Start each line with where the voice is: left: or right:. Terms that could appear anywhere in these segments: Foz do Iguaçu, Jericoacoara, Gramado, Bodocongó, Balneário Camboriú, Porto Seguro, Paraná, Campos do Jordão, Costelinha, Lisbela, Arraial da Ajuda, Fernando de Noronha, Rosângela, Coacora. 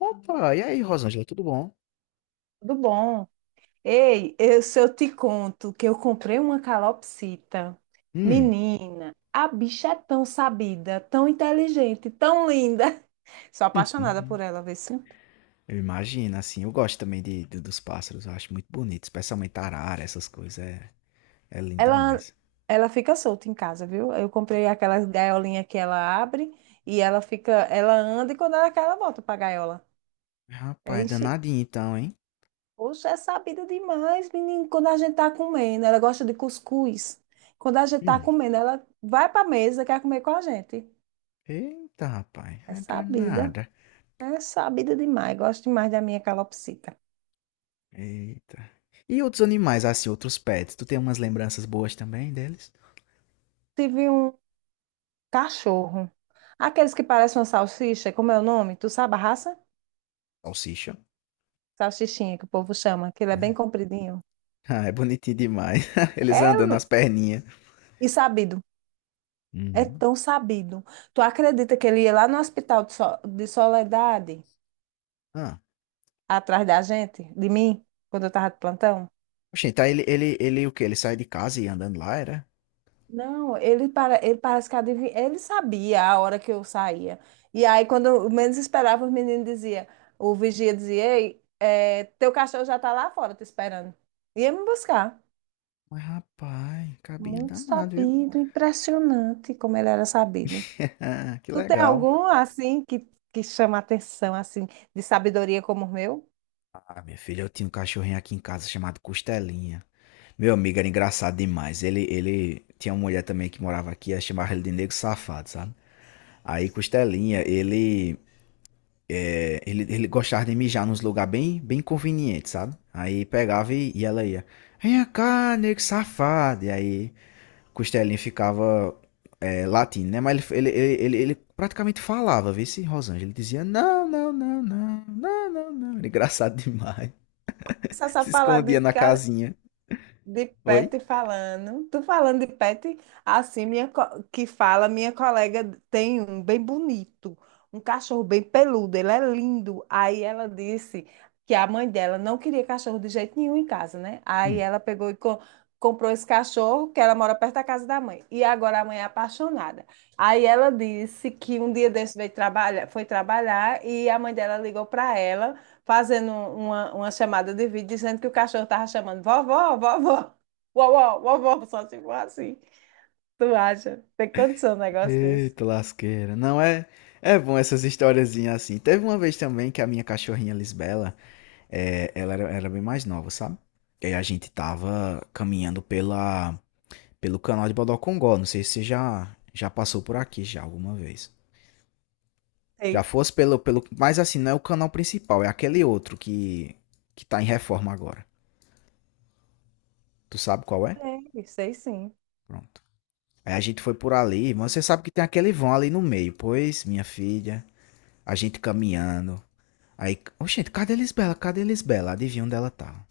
left: Opa, e aí, Rosângela, tudo bom?
right: Tudo bom? Ei, se eu te conto que eu comprei uma calopsita,
left: Hum.
right: menina? A bicha é tão sabida, tão inteligente, tão linda. Sou apaixonada por ela, vê se.
left: Eu imagino, assim, eu gosto também dos pássaros, eu acho muito bonito, especialmente arara, essas coisas, é lindo
right: Ela,
left: demais.
right: ela fica solta em casa, viu? Eu comprei aquelas gaiolinhas que ela abre e ela fica, ela anda e quando ela quer, ela volta pra gaiola.
left: Rapaz, é
right: Enche.
left: danadinho então, hein?
right: Poxa, é sabida demais, menino. Quando a gente tá comendo, ela gosta de cuscuz. Quando a gente tá
left: Hum.
right: comendo, ela vai pra mesa, quer comer com a gente.
left: Eita, rapaz,
right: É
left: é
right: sabida.
left: danada.
right: É sabida demais. Gosto demais da minha calopsita.
left: Eita. E outros animais, assim, outros pets, tu tem umas lembranças boas também deles?
right: Tive um cachorro. Aqueles que parecem uma salsicha, como é o nome? Tu sabe a raça?
left: Salsicha.
right: Salsichinha, que o povo chama, que ele é bem compridinho.
left: Ah, é bonitinho demais. Eles
right: É,
left: andando nas
right: Luiz,
left: perninhas.
right: e sabido. É
left: Uhum.
right: tão sabido. Tu acredita que ele ia lá no hospital de Soledade,
left: Ah.
right: atrás da gente, de mim, quando eu tava de plantão?
left: Oxente, tá, ele o quê? Ele sai de casa e ia andando lá, era?
right: Não, ele, para, ele parece que adivinha, ele sabia a hora que eu saía. E aí, quando eu menos esperava, os meninos diziam, o vigia dizia: Ei, é, teu cachorro já tá lá fora te esperando. Ia me buscar.
left: Mas rapaz, cabinho
right: Muito
left: danado, viu?
right: sabido, impressionante como ele era sabido.
left: Que
right: Tu tem
left: legal.
right: algum, assim, que chama atenção, assim, de sabedoria como o meu?
left: Ah, minha filha, eu tinha um cachorrinho aqui em casa chamado Costelinha. Meu amigo era engraçado demais. Ele tinha uma mulher também que morava aqui, ela chamava ele de negro safado, sabe? Aí Costelinha, ele gostava de mijar nos lugares bem convenientes, sabe? Aí pegava e ela ia, vem cá, negro safado. E aí Costelinha ficava latindo, né? Mas praticamente falava, vê se Rosângela. Ele dizia não, não, não, não, não, não, não. Era engraçado demais. Ele
right: Só
left: se
right: sabe falar
left: escondia
right: de,
left: na
right: ca-
left: casinha.
right: De
left: Oi?
right: pet falando. Tu falando de pet, assim, que fala, minha colega tem um bem bonito, um cachorro bem peludo, ele é lindo. Aí ela disse que a mãe dela não queria cachorro de jeito nenhum em casa, né? Aí
left: Hum.
right: ela pegou e comprou esse cachorro, que ela mora perto da casa da mãe. E agora a mãe é apaixonada. Aí ela disse que um dia desse veio trabalhar, foi trabalhar e a mãe dela ligou para ela fazendo uma chamada de vídeo dizendo que o cachorro tava chamando vovó, vovó, vovó, vovó, só se for assim. Tu acha? Tem condição um negócio desse?
left: Eita lasqueira. Não é. É bom essas historiazinhas assim. Teve uma vez também que a minha cachorrinha Lisbela, ela era bem mais nova, sabe? E aí a gente tava caminhando pelo canal de Bodocongó. Não sei se você já passou por aqui já alguma vez. Já
right: Sei.
left: fosse pelo. Mas assim, não é o canal principal, é aquele que tá em reforma agora. Tu sabe qual é?
right: Sei, sei sim.
left: Pronto. Aí a gente foi por ali, mas você sabe que tem aquele vão ali no meio. Pois, minha filha, a gente caminhando. Aí, ô gente, cadê a Lisbela? Cadê a Lisbela? Adivinha onde ela tá?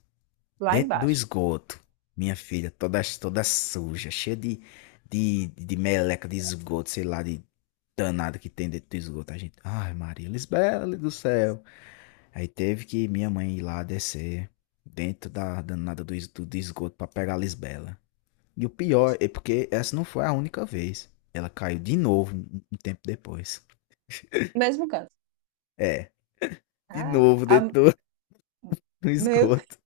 right: Lá
left: Dentro do
right: embaixo.
left: esgoto. Minha filha, toda suja, de meleca, de esgoto, sei lá, de danada que tem dentro do esgoto. A gente, ai Maria, Lisbela do céu. Aí teve que minha mãe ir lá descer dentro da danada do esgoto pra pegar a Lisbela. E o pior é porque essa não foi a única vez. Ela caiu de novo um tempo depois.
right: Mesmo canto.
left: É, de
right: Ah,
left: novo
right: a-
left: dentro do, do
right: meu
left: esgoto.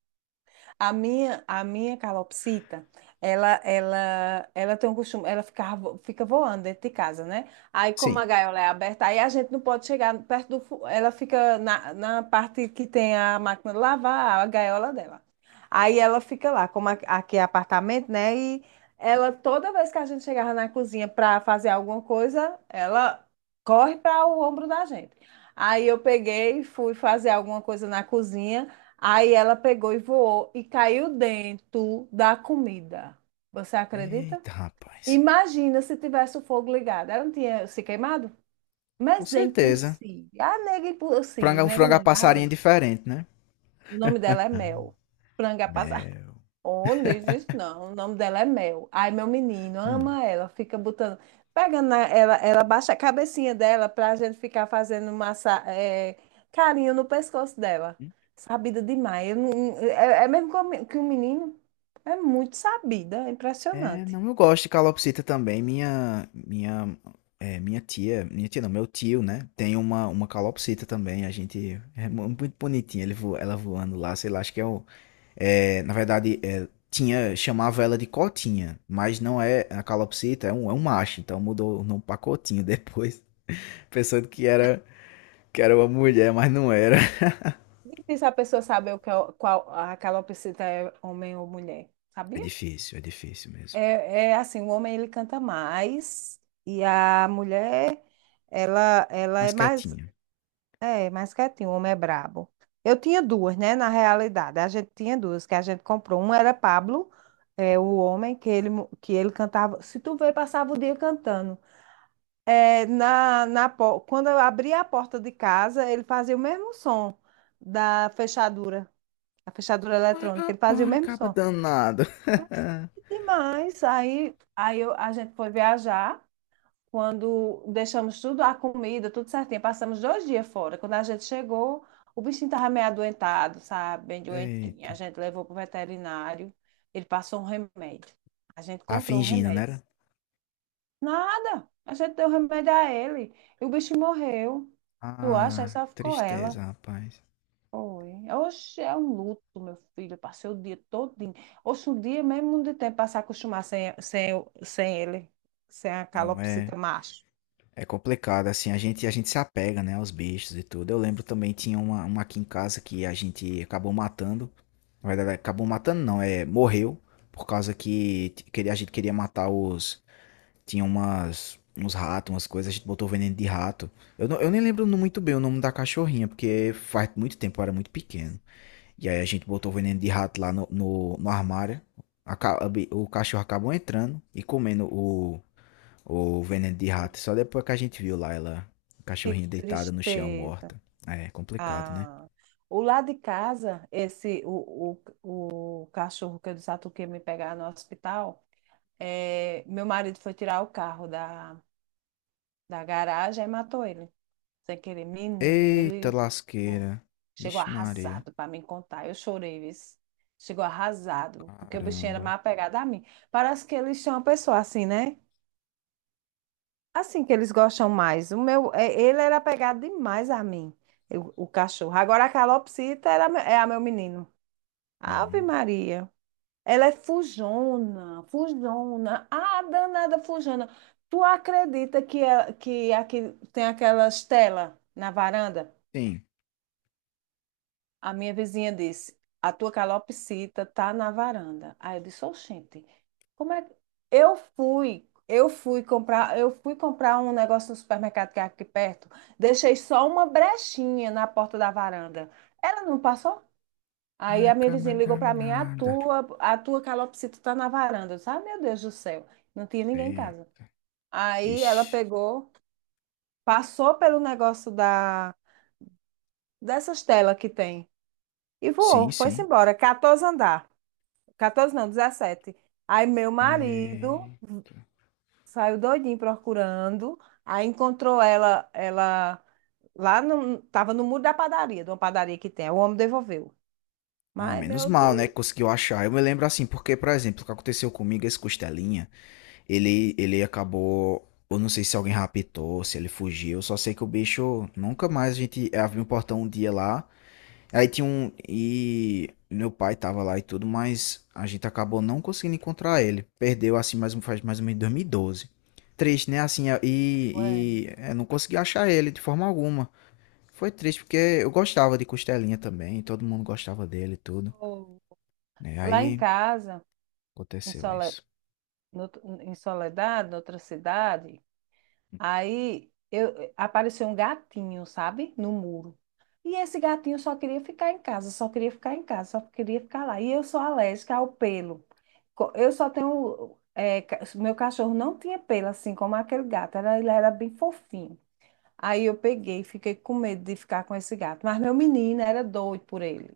right: A minha calopsita, ela tem um costume, ela fica, fica voando dentro de casa, né? Aí, como a
left: Sim.
right: gaiola é aberta, aí a gente não pode chegar perto do. Ela fica na parte que tem a máquina de lavar, a gaiola dela. Aí ela fica lá, aqui é apartamento, né? E ela, toda vez que a gente chegava na cozinha para fazer alguma coisa, ela corre para o ombro da gente. Aí eu peguei e fui fazer alguma coisa na cozinha. Aí ela pegou e voou e caiu dentro da comida. Você acredita?
left: Eita, rapaz.
right: Imagina se tivesse o fogo ligado. Ela não tinha se queimado?
left: Com
right: Mas é
left: certeza.
right: impossível. A nega é
left: Frango é
right: impossível.
left: um
right: Nega
left: frango a
right: não,
left: passarinho
right: galega.
left: diferente, né?
right: O nome dela é Mel. Franga.
left: Mel.
right: Oh, não diz isso não. O nome dela é Mel. Ai, meu menino
left: Hum.
right: ama ela, fica botando. Ela, ela baixa a cabecinha dela pra gente ficar fazendo massa, é, carinho no pescoço dela.
left: Hum.
right: Sabida demais. Eu não- é, é mesmo que que o menino é muito sabida, é
left: É,
right: impressionante.
left: não, eu gosto de calopsita também. Minha tia não, meu tio, né? Tem uma calopsita também. A gente é muito bonitinha. Ele vo, ela voando lá, sei lá. Acho que na verdade, tinha chamava ela de cotinha, mas não é a calopsita, é um macho. Então mudou o nome pra cotinho depois, pensando que era uma mulher, mas não era.
right: Difícil a pessoa saber o que é, qual a calopsita é homem ou mulher, sabia?
left: É difícil mesmo.
right: É, é assim, o homem ele canta mais e a mulher ela, ela
left: Mas
right: é mais.
left: quietinha.
right: É, mais quietinho, o homem é brabo. Eu tinha duas, né? Na realidade, a gente tinha duas que a gente comprou. Um era Pablo, é, o homem, que ele, que ele cantava. Se tu vê, passava o dia cantando. É, quando eu abria a porta de casa, ele fazia o mesmo som da fechadura, a fechadura
left: Mas
right: eletrônica. Ele fazia o
left: rapaz,
right: mesmo
left: acaba
right: som.
left: danado.
right: Demais. A gente foi viajar. Quando deixamos tudo, a comida, tudo certinho, passamos 2 dias fora. Quando a gente chegou, o bichinho estava meio adoentado, sabe? Bem doentinho. A
left: Eita.
right: gente levou para o veterinário, ele passou um remédio. A gente
left: Tá
right: comprou o
left: fingindo,
right: remédio.
left: né?
right: Nada! A gente deu remédio a ele. E o bicho morreu. Tu acha? Aí
left: Ah,
right: só ficou
left: tristeza,
right: ela.
left: rapaz.
right: Foi. Oxe, é um luto, meu filho. Eu passei o dia todinho. Oxe, um dia mesmo de tempo para se acostumar sem ele, sem a
left: Não, é,
right: calopsita macho.
left: é complicado, assim, a gente se apega, né, aos bichos e tudo. Eu lembro também, tinha uma aqui em casa que a gente acabou matando. Na verdade, acabou matando não, é, morreu, por causa que queria, a gente queria matar os... Tinha umas, uns ratos, umas coisas, a gente botou veneno de rato. Eu nem lembro muito bem o nome da cachorrinha, porque faz muito tempo, eu era muito pequeno. E aí a gente botou o veneno de rato lá no armário. Aca- o cachorro acabou entrando e comendo o veneno de rato. Só depois que a gente viu lá ela, o
right: Que
left: cachorrinho deitada no chão,
right: tristeza.
left: morta. É complicado, né?
right: Ah, o lado de casa, esse o cachorro que eu disse a tu que ia me pegar no hospital, é, meu marido foi tirar o carro da garagem e matou ele, sem querer. Menino,
left: Eita
right: ele foi.
left: lasqueira.
right: Chegou
left: Vixe Maria.
right: arrasado para me contar. Eu chorei, viu? Chegou arrasado, porque o bichinho era
left: Caramba.
right: mais apegado a mim. Parece que eles são uma pessoa assim, né? Assim que eles gostam mais. O meu, é, ele era apegado demais a mim, o cachorro. Agora a calopsita era, é a meu menino. Ave
left: Hum.
right: Maria. Ela é fujona, fujona. Ah, danada fujona. Tu acredita que aqui tem aquelas telas na varanda?
left: Sim.
right: A minha vizinha disse: A tua calopsita tá na varanda. Aí eu disse: Oxente, como é que. Eu fui comprar um negócio no supermercado que é aqui perto. Deixei só uma brechinha na porta da varanda. Ela não passou? Aí
left: Ai,
right: a minha
left: cama
right: vizinha ligou para mim: A
left: danada.
right: tua, a tua calopsita tá na varanda. Eu disse: Ah, meu Deus do céu. Não tinha ninguém em
left: É.
right: casa. Aí ela
left: Vixe.
right: pegou, passou pelo negócio dessas telas que tem e voou,
left: Sim,
right: foi-se
left: sim.
right: embora, 14 andar. 14 não, 17. Aí meu marido
left: É.
right: saiu doidinho procurando, aí encontrou ela, ela lá no, tava no muro da padaria, de uma padaria que tem. O homem devolveu.
left: Ah,
right: Mas,
left: menos
right: meu
left: mal,
right: Deus,
left: né, que conseguiu achar. Eu me lembro assim, porque, por exemplo, o que aconteceu comigo, esse costelinha. Ele acabou. Eu não sei se alguém raptou, se ele fugiu. Eu Só sei que o bicho. Nunca mais a gente abriu um portão um dia lá. Aí tinha um. E meu pai tava lá e tudo, mas a gente acabou não conseguindo encontrar ele. Perdeu assim mais um, faz mais ou menos em 2012. Triste, né? Assim,
right: ué,
left: não consegui achar ele de forma alguma. Foi triste porque eu gostava de Costelinha também, todo mundo gostava dele e tudo.
right: pô.
left: Né?
right: Lá em
left: Aí
right: casa, em
left: aconteceu
right: Sole-
left: isso.
right: no- em Soledade, noutra cidade. Aí eu, apareceu um gatinho, sabe? No muro. E esse gatinho só queria ficar em casa, só queria ficar em casa, só queria ficar lá. E eu sou alérgica ao pelo. Eu só tenho. Meu cachorro não tinha pelo, assim como aquele gato. Era, ele era bem fofinho. Aí eu peguei, fiquei com medo de ficar com esse gato. Mas meu menino era doido por ele,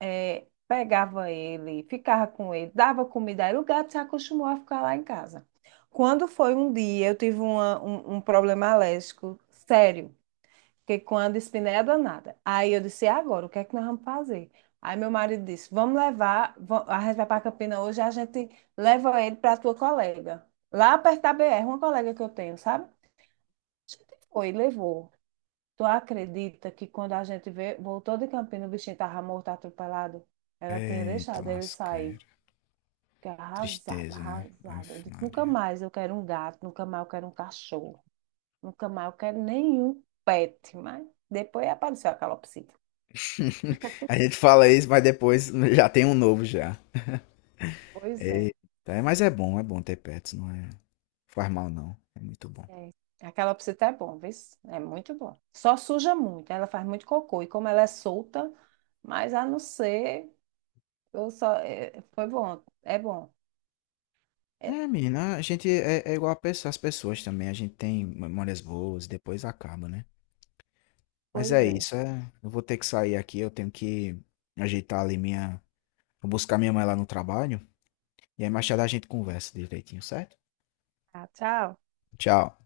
right: é, pegava ele, ficava com ele, dava comida a ele, o gato se acostumou a ficar lá em casa. Quando foi um dia, eu tive um problema alérgico sério, porque com a dispneia danada. Aí eu disse, "E agora, o que é que nós vamos fazer? Aí meu marido disse, vamos levar, a gente vai para Campina hoje, a gente leva ele para tua colega. Lá perto da BR, uma colega que eu tenho, sabe? A gente foi, levou. Tu acredita que quando a gente vê, voltou de Campinas, o bichinho tava morto, atropelado? Ela tinha
left: Eita,
right: deixado ele
left: lasquei.
right: sair. Fiquei arrasada,
left: Tristeza, né?
right: arrasada. Eu
left: Aff,
right: disse, nunca
left: Maria.
right: mais eu quero um gato, nunca mais eu quero um cachorro, nunca mais eu quero nenhum pet. Mas depois apareceu a calopsita.
left: A gente fala isso, mas depois já tem um novo já.
right: Pois é.
left: Eita, é, mas é bom ter pets, não é? Faz mal não, é muito bom.
right: É. A calopsita é bom, viu? É muito bom. Só suja muito, ela faz muito cocô. E como ela é solta, mas a não ser, eu só, é, foi bom. É,
left: É, menina, a gente é igual a as pessoas também, a gente tem memórias boas, depois acaba, né? Mas
right: pois
left: é
right: é.
left: isso, é, eu vou ter que sair aqui, eu tenho que ajeitar ali minha, vou buscar minha mãe lá no trabalho, e aí mais tarde a gente conversa direitinho, certo?
right: Tá, tchau.
left: Tchau.